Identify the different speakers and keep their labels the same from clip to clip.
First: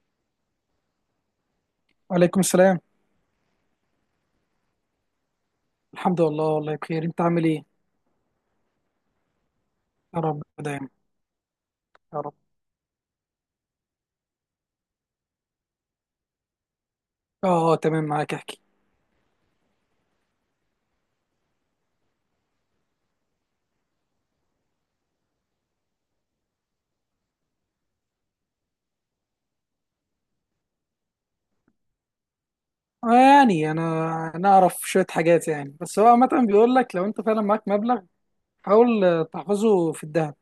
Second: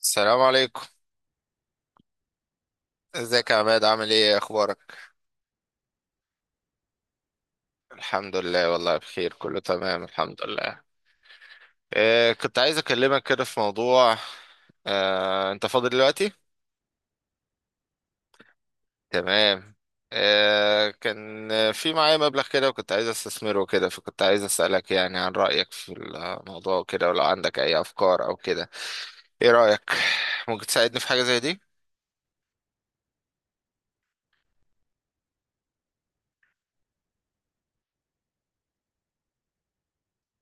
Speaker 1: السلام عليكم.
Speaker 2: وعليكم السلام.
Speaker 1: ازيك يا عماد؟ عامل ايه؟ اخبارك؟
Speaker 2: الحمد لله والله بخير، انت عامل ايه؟
Speaker 1: الحمد لله، والله بخير، كله تمام
Speaker 2: يا
Speaker 1: الحمد
Speaker 2: رب
Speaker 1: لله.
Speaker 2: دايما. يا
Speaker 1: إيه،
Speaker 2: رب.
Speaker 1: كنت عايز اكلمك كده في موضوع. انت فاضي دلوقتي؟
Speaker 2: اه اه تمام، معاك احكي.
Speaker 1: تمام. كان في معايا مبلغ كده، وكنت عايز استثمره كده، فكنت عايز اسالك يعني عن رايك في الموضوع وكده، ولو عندك اي افكار او كده. ايه رايك؟ ممكن تساعدني في حاجه زي دي؟
Speaker 2: آه، يعني انا اعرف شويه حاجات يعني، بس هو عامه بيقول لك لو انت فعلا معاك مبلغ، حاول تحفظه في الذهب.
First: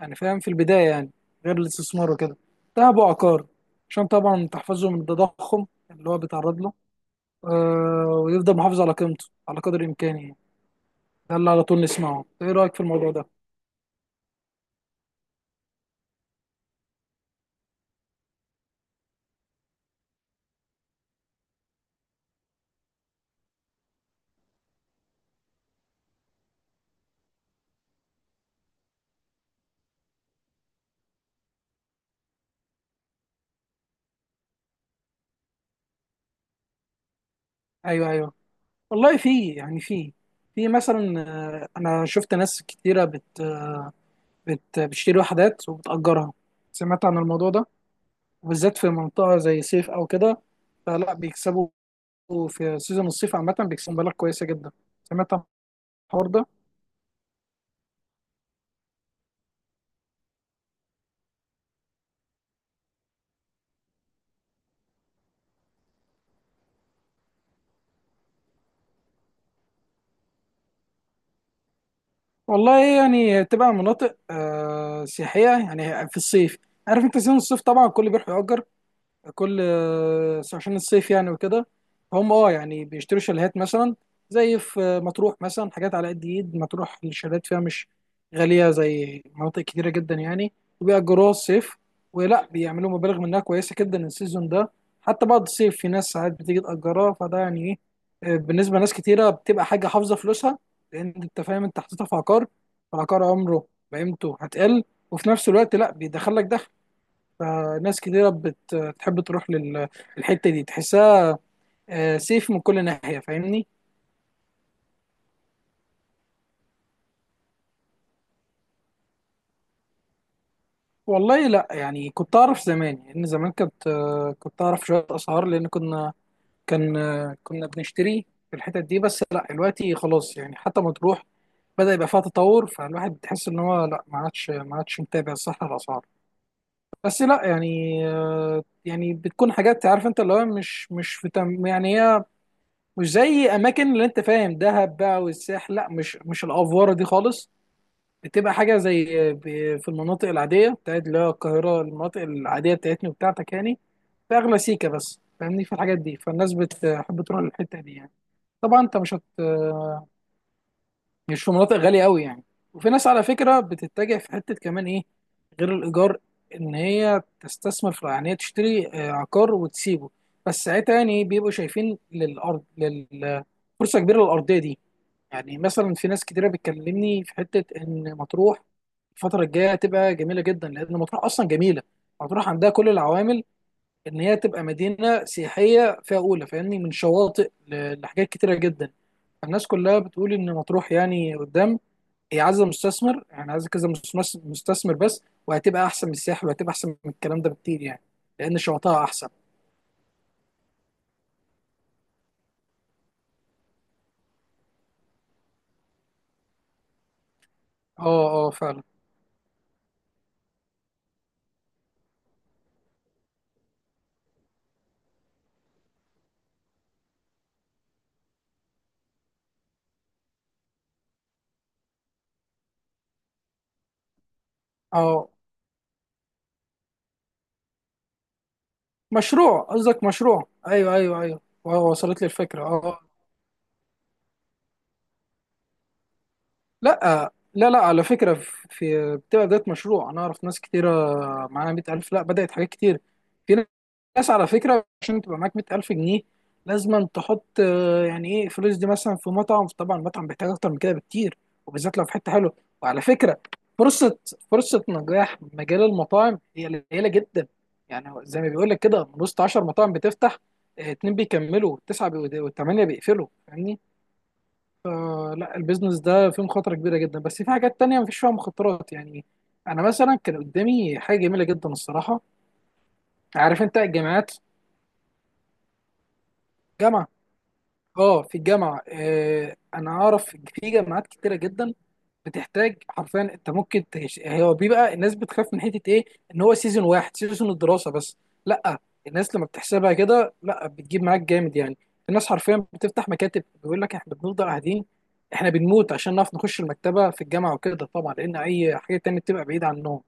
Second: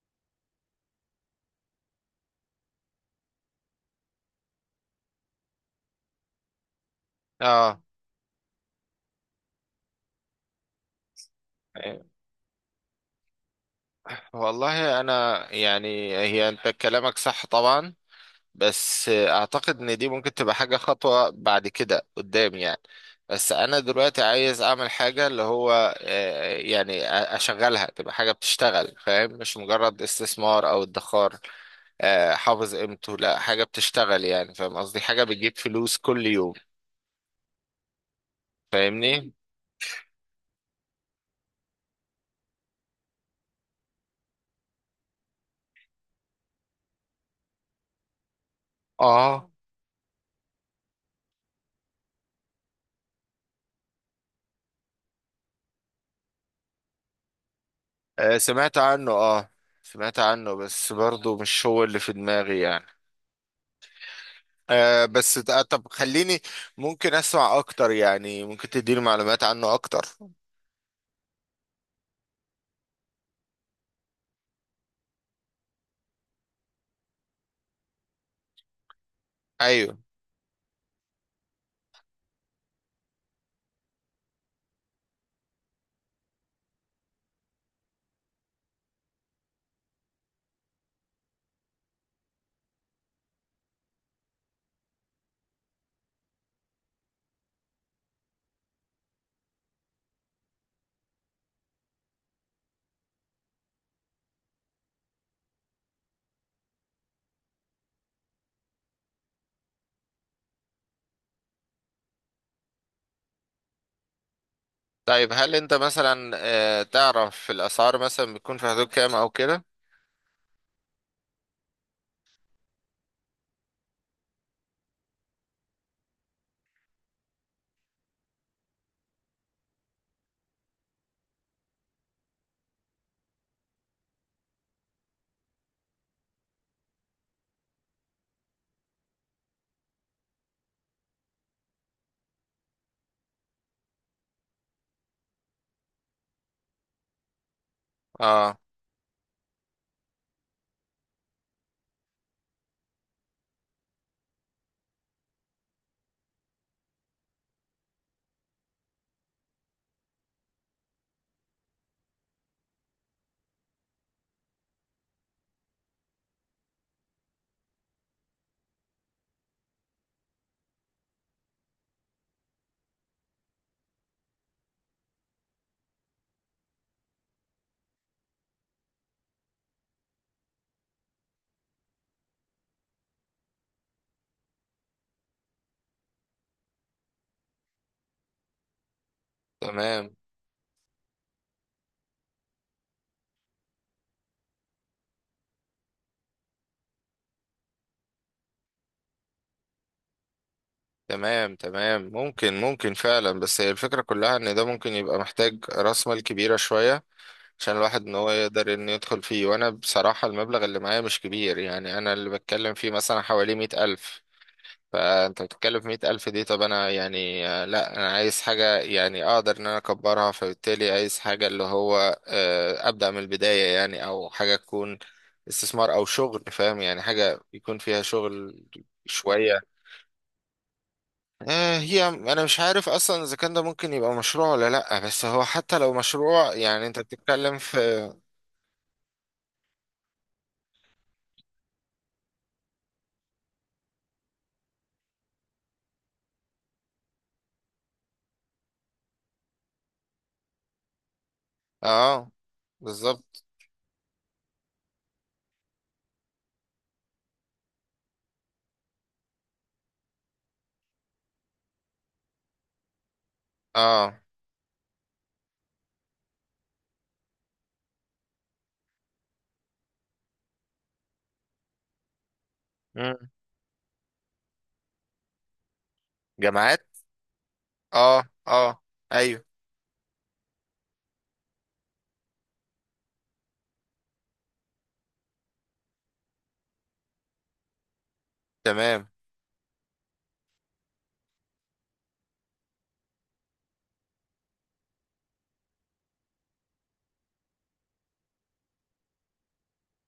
Speaker 2: يعني فاهم، في البدايه يعني غير الاستثمار وكده، ذهب وعقار، عشان طبعا تحفظه من التضخم اللي هو بيتعرض له.
Speaker 1: اه.
Speaker 2: آه، ويفضل محافظ على قيمته على قدر الامكان يعني. ده اللي على طول نسمعه، ايه رايك في الموضوع ده؟
Speaker 1: والله انا يعني، هي انت كلامك صح طبعا، بس اعتقد ان دي ممكن تبقى حاجة خطوة بعد كده قدام يعني. بس انا دلوقتي عايز اعمل حاجة اللي هو يعني اشغلها، تبقى حاجة بتشتغل، فاهم؟ مش مجرد استثمار او ادخار. حافظ قيمته، لا، حاجة بتشتغل يعني، فاهم قصدي؟ حاجة بتجيب فلوس كل يوم،
Speaker 2: ايوه ايوه. والله
Speaker 1: فاهمني؟
Speaker 2: في يعني، في مثلا، انا شفت ناس كتيره بت بت بتشتري وحدات وبتأجرها. سمعت عن الموضوع ده، وبالذات في منطقه
Speaker 1: اه.
Speaker 2: زي صيف او كده. فلا بيكسبوا، في سيزون الصيف عامه بيكسبوا مبالغ كويسه جدا. سمعت عن الحوار ده.
Speaker 1: سمعت عنه، اه. سمعت عنه، بس برضو مش هو اللي في دماغي يعني. بس طب خليني، ممكن اسمع اكتر يعني؟ ممكن تديني معلومات عنه اكتر؟
Speaker 2: والله يعني تبقى مناطق سياحيه يعني في الصيف. عارف انت سيزون الصيف، طبعا الكل بيروح يأجر كل
Speaker 1: ايوه.
Speaker 2: عشان الصيف يعني وكده. هم اه يعني بيشتروا شاليهات مثلا، زي في مطروح مثلا. حاجات على قد ايد، مطروح الشاليهات فيها مش غالية زي مناطق كتيرة جدا يعني، وبيأجروها الصيف، ولا بيعملوا مبالغ منها كويسة جدا السيزون ده. حتى بعد الصيف في ناس ساعات بتيجي تأجرها، فده يعني ايه، بالنسبة لناس كتيرة بتبقى حاجة حافظة فلوسها، لأن أنت فاهم أنت حطيتها في عقار، فالعقار عمره بقيمته هتقل، وفي نفس الوقت لا بيدخلك دخل. فناس كتيرة بتحب تروح للحتة دي، تحسها سيف من كل ناحية، فاهمني.
Speaker 1: طيب هل انت مثلا تعرف الاسعار مثلا بتكون في حدود كام او كده؟
Speaker 2: والله لا يعني، كنت أعرف زمان، لأن زمان كنت كنت أعرف شوية أسعار، لأن كنا كان كنا بنشتري في الحتت دي، بس لا دلوقتي خلاص يعني. حتى ما تروح بدأ يبقى فيها تطور، فالواحد بتحس إن هو لا، ما عادش ما عادش متابع صح الأسعار. بس لا يعني، يعني بتكون حاجات عارف أنت، اللي هو مش في تم يعني. هي مش زي اماكن اللي انت فاهم، دهب بقى والساحل، لا مش الافواره دي خالص. بتبقى
Speaker 1: اه.
Speaker 2: حاجه زي، في المناطق العاديه بتاعت، اللي هي القاهره، المناطق العاديه بتاعتنا وبتاعتك يعني، باغلى سيكه، بس فاهمني في الحاجات دي. فالناس بتحب تروح للحته دي يعني. طبعا انت مش في مناطق غاليه قوي يعني. وفي ناس على فكره بتتجه في حته كمان ايه، غير الايجار، ان هي تستثمر في، يعني هي تشتري عقار وتسيبه، بس ساعتها يعني إيه، بيبقوا شايفين للارض، فرصه كبيره للارضيه دي. يعني مثلا في ناس كتيرة بتكلمني في حتة إن مطروح الفترة الجاية هتبقى جميلة جدا، لأن مطروح أصلا جميلة. مطروح عندها كل العوامل إن هي تبقى مدينة سياحية فيها أولى، فاهمني، من شواطئ لحاجات كتيرة جدا. الناس كلها
Speaker 1: تمام
Speaker 2: بتقول إن مطروح يعني قدام هي عايزة مستثمر، يعني عايزة كذا مستثمر، مستثمر بس، وهتبقى أحسن من الساحل وهتبقى أحسن من الكلام ده بكتير يعني، لأن شواطئها أحسن.
Speaker 1: تمام. تمام ممكن ممكن فعلا، بس هي الفكرة كلها ان ده ممكن يبقى محتاج راس مال كبيرة شوية، عشان
Speaker 2: أه
Speaker 1: الواحد ان هو
Speaker 2: أه
Speaker 1: يقدر
Speaker 2: فعلا.
Speaker 1: ان يدخل فيه. وانا بصراحة المبلغ اللي معايا مش كبير يعني، انا اللي بتكلم فيه مثلا حوالي 100,000. فانت بتتكلم في 100,000 دي، طب انا يعني لا انا عايز حاجة يعني اقدر ان انا اكبرها، فبالتالي عايز حاجة اللي هو ابدأ من البداية يعني، او حاجة تكون
Speaker 2: أه
Speaker 1: استثمار او شغل، فاهم يعني؟ حاجة يكون فيها شغل شوية.
Speaker 2: مشروع، قصدك مشروع، أيوه أيوه أيوه،
Speaker 1: هي
Speaker 2: وصلت لي
Speaker 1: انا مش
Speaker 2: الفكرة أه
Speaker 1: عارف
Speaker 2: آه.
Speaker 1: اصلا اذا كان ده ممكن يبقى مشروع ولا لا، بس هو حتى لو مشروع يعني انت
Speaker 2: لا
Speaker 1: بتتكلم
Speaker 2: لا
Speaker 1: في.
Speaker 2: لا على فكرة، بتبقى بداية مشروع. أنا أعرف ناس كتيرة معاها 100 ألف لا بدأت حاجات كتير. في ناس على فكرة، عشان تبقى معاك 100 ألف جنيه لازم تحط يعني إيه فلوس دي مثلا في مطعم. طبعا المطعم بيحتاج أكتر من كده بكتير، وبالذات لو في
Speaker 1: اه
Speaker 2: حتة حلوة. وعلى فكرة،
Speaker 1: بالظبط.
Speaker 2: فرصة فرصة نجاح مجال المطاعم هي قليلة جدا. يعني هو زي ما بيقول لك كده، من وسط 10 مطاعم بتفتح، اتنين بيكملوا، تسعة وثمانية بيقفلوا، فاهمني.
Speaker 1: اه.
Speaker 2: لا البيزنس ده فيه مخاطرة كبيرة جدا، بس في حاجات تانية مفيش فيها مخاطرات يعني. أنا مثلا كان قدامي حاجة جميلة جدا الصراحة،
Speaker 1: مم.
Speaker 2: عارف أنت الجامعات.
Speaker 1: جامعات.
Speaker 2: جامعة. أه
Speaker 1: اه
Speaker 2: في
Speaker 1: اه.
Speaker 2: الجامعة،
Speaker 1: ايوه.
Speaker 2: أنا أعرف في جامعات كتيرة جدا بتحتاج حرفيا، انت ممكن تش... هو بيبقى الناس بتخاف من حته ايه، ان هو سيزون واحد، سيزون الدراسه بس. لا
Speaker 1: تمام.
Speaker 2: الناس لما بتحسبها كده لا، بتجيب معاك جامد يعني. الناس حرفيا بتفتح مكاتب بيقول لك احنا بنفضل قاعدين، احنا بنموت عشان نعرف نخش المكتبه في الجامعه وكده، طبعا لان اي حاجه تانية بتبقى بعيده عنهم.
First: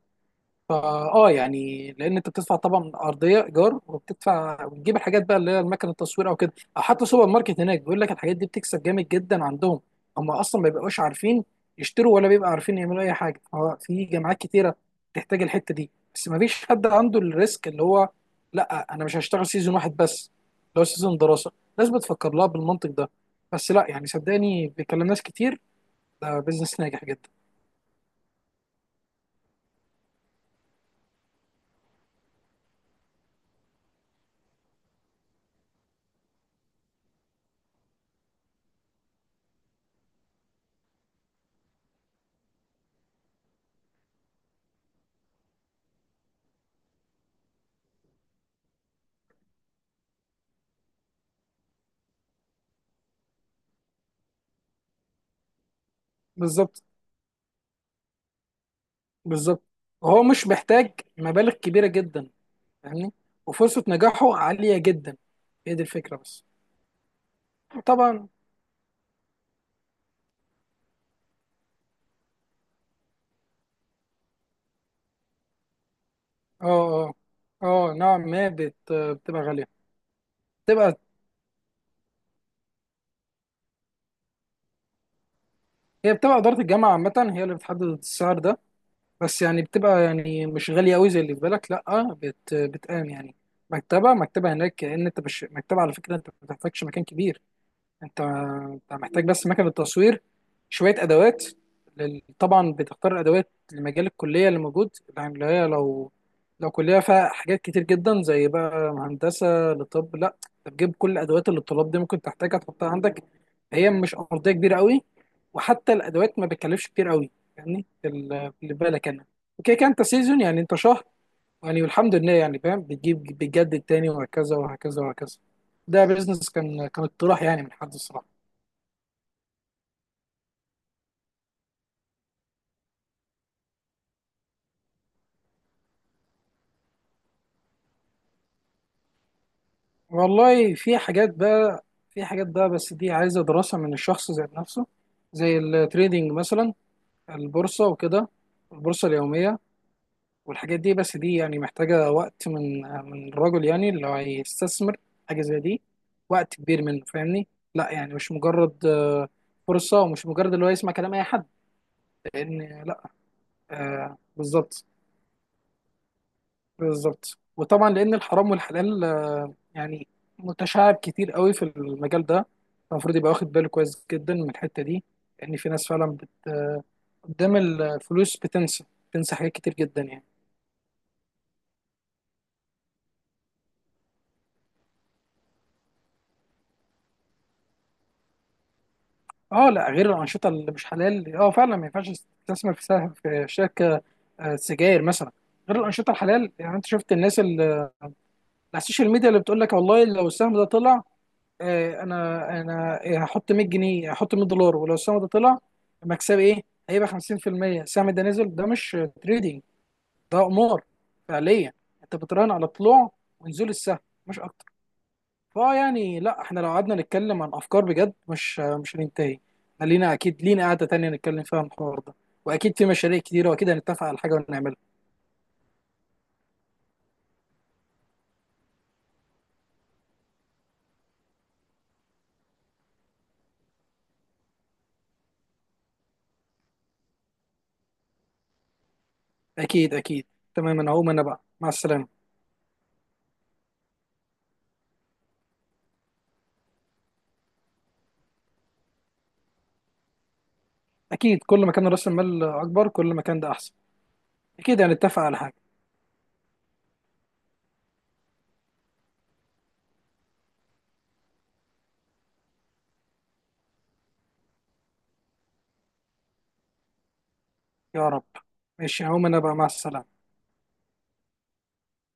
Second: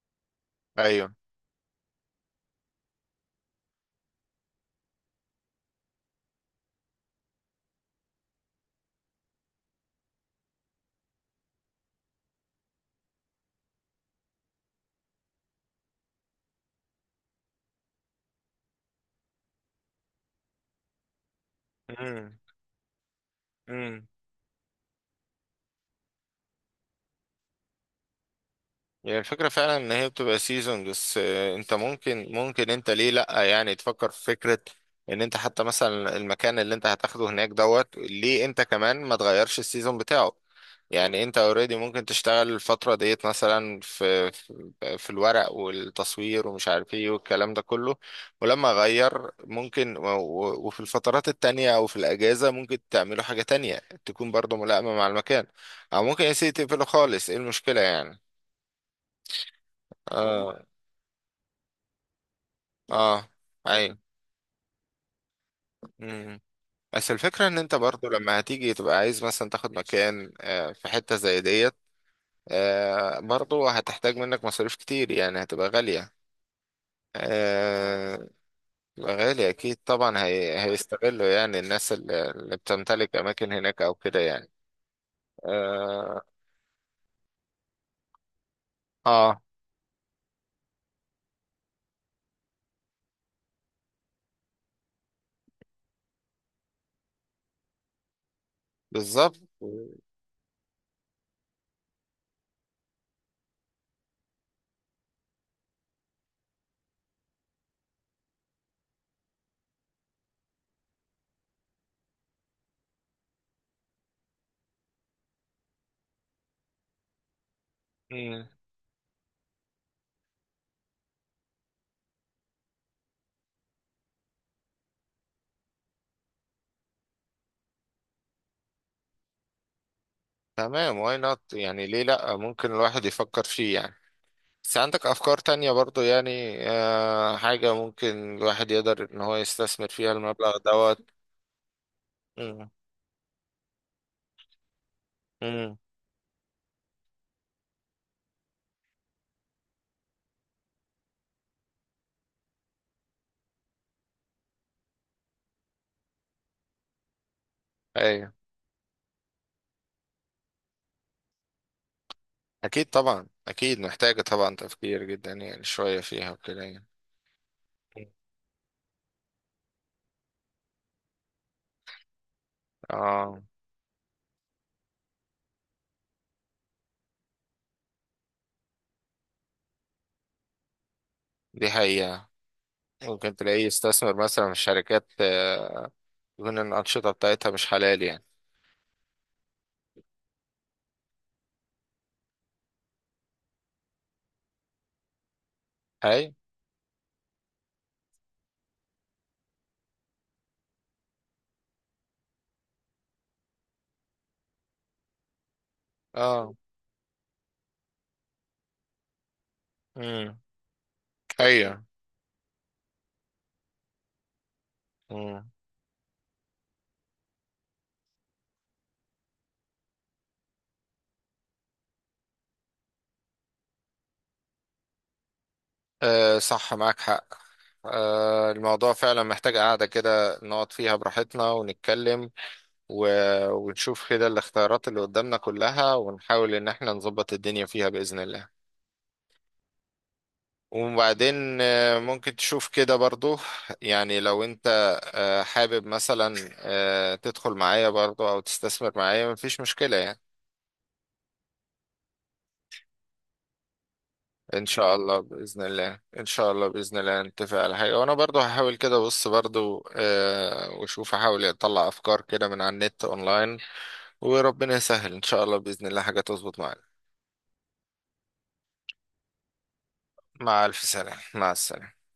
Speaker 2: فا
Speaker 1: ايوه.
Speaker 2: اه يعني، لان انت بتدفع طبعا ارضيه ايجار، وبتدفع وتجيب الحاجات بقى اللي هي المكنه التصوير او كده، او حتى سوبر ماركت هناك، بيقول لك الحاجات دي بتكسب جامد جدا عندهم. هم اصلا ما بيبقوش عارفين يشتروا، ولا بيبقى عارفين يعملوا اي حاجه. هو في جامعات كتيره تحتاج الحته دي، بس ما فيش حد عنده الريسك اللي هو، لا انا مش هشتغل سيزون واحد بس اللي هو سيزون دراسه. الناس بتفكر
Speaker 1: مم.
Speaker 2: لها بالمنطق ده. بس لا
Speaker 1: مم.
Speaker 2: يعني، صدقني بيكلم ناس كتير، ده بيزنس ناجح جدا.
Speaker 1: هي الفكرة فعلا ان هي بتبقى سيزون بس. انت ممكن ممكن، انت ليه لأ يعني تفكر في فكرة ان انت حتى مثلا المكان اللي انت هتاخده هناك دوت، ليه انت كمان ما تغيرش السيزون بتاعه؟ يعني انت اوريدي ممكن تشتغل الفترة ديت مثلا في الورق والتصوير ومش عارف ايه والكلام ده كله. ولما اغير ممكن وفي الفترات التانية او في الاجازة ممكن تعملوا حاجة تانية تكون برضو ملائمة مع المكان، او ممكن يا سيدي
Speaker 2: بالظبط
Speaker 1: تقفله خالص، ايه المشكلة يعني؟
Speaker 2: بالظبط. هو مش
Speaker 1: اه.
Speaker 2: محتاج مبالغ كبيرة جدا، فاهمني،
Speaker 1: اه.
Speaker 2: وفرصة
Speaker 1: ايوه.
Speaker 2: نجاحه عالية جدا. هي دي الفكرة
Speaker 1: مم.
Speaker 2: بس.
Speaker 1: بس الفكرة ان انت برضو
Speaker 2: طبعا.
Speaker 1: لما هتيجي تبقى عايز مثلا تاخد مكان في حتة زي ديت، برضو هتحتاج منك مصاريف كتير يعني، هتبقى غالية.
Speaker 2: اه اه. اه
Speaker 1: آه.
Speaker 2: نوعا ما بت...
Speaker 1: هتبقى
Speaker 2: بتبقى
Speaker 1: غالية اكيد
Speaker 2: غالية.
Speaker 1: طبعا.
Speaker 2: بتبقى،
Speaker 1: هيستغلوا يعني الناس اللي بتمتلك اماكن هناك او كده يعني.
Speaker 2: هي
Speaker 1: اه.
Speaker 2: بتبقى إدارة الجامعة عامة هي اللي بتحدد السعر ده.
Speaker 1: آه.
Speaker 2: بس يعني بتبقى يعني مش غالية أوي زي اللي في بالك، لأ بت... بتقام يعني مكتبة. هناك كأن أنت مش مكتبة، على فكرة أنت ما بتحتاجش مكان كبير. انت محتاج
Speaker 1: بالظبط.
Speaker 2: بس مكنه تصوير، شويه ادوات لل... طبعا بتختار الادوات لمجال الكليه اللي موجود، يعني اللي هي لو، كليه فيها حاجات كتير جدا زي بقى هندسه لطب، لا انت بتجيب كل الادوات اللي الطلاب دي ممكن تحتاجها تحطها عندك. هي مش ارضيه كبيره قوي، وحتى الادوات ما بتكلفش كتير قوي يعني.
Speaker 1: مم.
Speaker 2: اللي بالك انا اوكي كان، انت سيزون يعني انت شهر يعني، والحمد لله يعني فاهم، بتجيب بتجدد تاني وهكذا وهكذا وهكذا. ده بيزنس، كان اقتراح يعني من حد الصراحه.
Speaker 1: تمام. واي نوت يعني، ليه لا؟ ممكن الواحد يفكر فيه يعني، بس عندك أفكار تانية برضو يعني، آه، حاجة ممكن الواحد يقدر إن هو يستثمر فيها المبلغ
Speaker 2: والله في
Speaker 1: دوت.
Speaker 2: حاجات بقى، في حاجات
Speaker 1: مم.
Speaker 2: بقى بس دي عايزة دراسة من الشخص ذات نفسه، زي
Speaker 1: مم.
Speaker 2: التريدينج مثلا، البورصة وكده، البورصة اليومية والحاجات دي، بس دي يعني محتاجة وقت من الرجل يعني اللي هيستثمر حاجة زي دي، وقت كبير منه فاهمني. لا يعني مش
Speaker 1: أيوة.
Speaker 2: مجرد فرصة، ومش مجرد اللي هو يسمع كلام أي حد، لأن
Speaker 1: أكيد
Speaker 2: لا.
Speaker 1: طبعا، أكيد محتاجة طبعا
Speaker 2: بالظبط
Speaker 1: تفكير جدا يعني، شوية فيها وكده يعني.
Speaker 2: بالظبط. وطبعا لان الحرام والحلال يعني متشعب كتير قوي في المجال ده، المفروض يبقى
Speaker 1: آه.
Speaker 2: واخد باله كويس جدا من الحته دي، لان في ناس فعلا بت... قدام الفلوس بتنسى، بتنسى حاجات كتير جدا يعني.
Speaker 1: دي حقيقة. ممكن تلاقيه يستثمر مثلا في شركات يكون الأنشطة بتاعتها مش حلال يعني.
Speaker 2: اه لا، غير الانشطه اللي مش حلال اه فعلا ما ينفعش تستثمر في سهم في شركه سجاير مثلا، غير الانشطه
Speaker 1: هاي.
Speaker 2: الحلال يعني. انت شفت الناس اللي على السوشيال ميديا اللي بتقول لك والله لو السهم ده طلع، انا هحط 100 جنيه، هحط 100 دولار، ولو السهم ده طلع مكسبي
Speaker 1: آه.
Speaker 2: ايه، هيبقى 50%. السهم ده نزل، ده مش تريدينج،
Speaker 1: مم.
Speaker 2: ده قمار فعليا.
Speaker 1: أيوة.
Speaker 2: انت بتراهن على طلوع ونزول السهم مش اكتر.
Speaker 1: مم.
Speaker 2: فاه يعني لا، احنا لو قعدنا نتكلم عن افكار بجد مش هننتهي. احنا لينا، اكيد لينا قعده تانية نتكلم فيها عن الحوار ده، واكيد في مشاريع كتيره، واكيد هنتفق على حاجه ونعملها.
Speaker 1: آه صح، معاك حق. الموضوع فعلا محتاج قعدة كده نقعد فيها براحتنا ونتكلم، و- ونشوف كده الاختيارات اللي قدامنا كلها، ونحاول ان احنا نظبط الدنيا فيها بإذن الله.
Speaker 2: اكيد اكيد. تمام، انا هقوم انا بقى
Speaker 1: وبعدين
Speaker 2: مع السلامه.
Speaker 1: ممكن تشوف كده برضو، يعني لو انت حابب مثلا تدخل معايا برضو او تستثمر معايا، مفيش مشكلة يعني.
Speaker 2: اكيد كل ما كان راس المال اكبر كل ما كان ده احسن.
Speaker 1: ان
Speaker 2: اكيد
Speaker 1: شاء الله
Speaker 2: هنتفق على حاجه.
Speaker 1: باذن الله، ان شاء الله باذن الله نتفق على حاجه. وانا برضو هحاول كده، بص برضو واشوف، احاول اطلع افكار كده من على النت اونلاين. وربنا يسهل ان شاء الله باذن الله حاجه تظبط معانا.
Speaker 2: يا رب. ماشي هقوم انا بقى مع السلامة.
Speaker 1: مع الف سلامه، مع السلامه.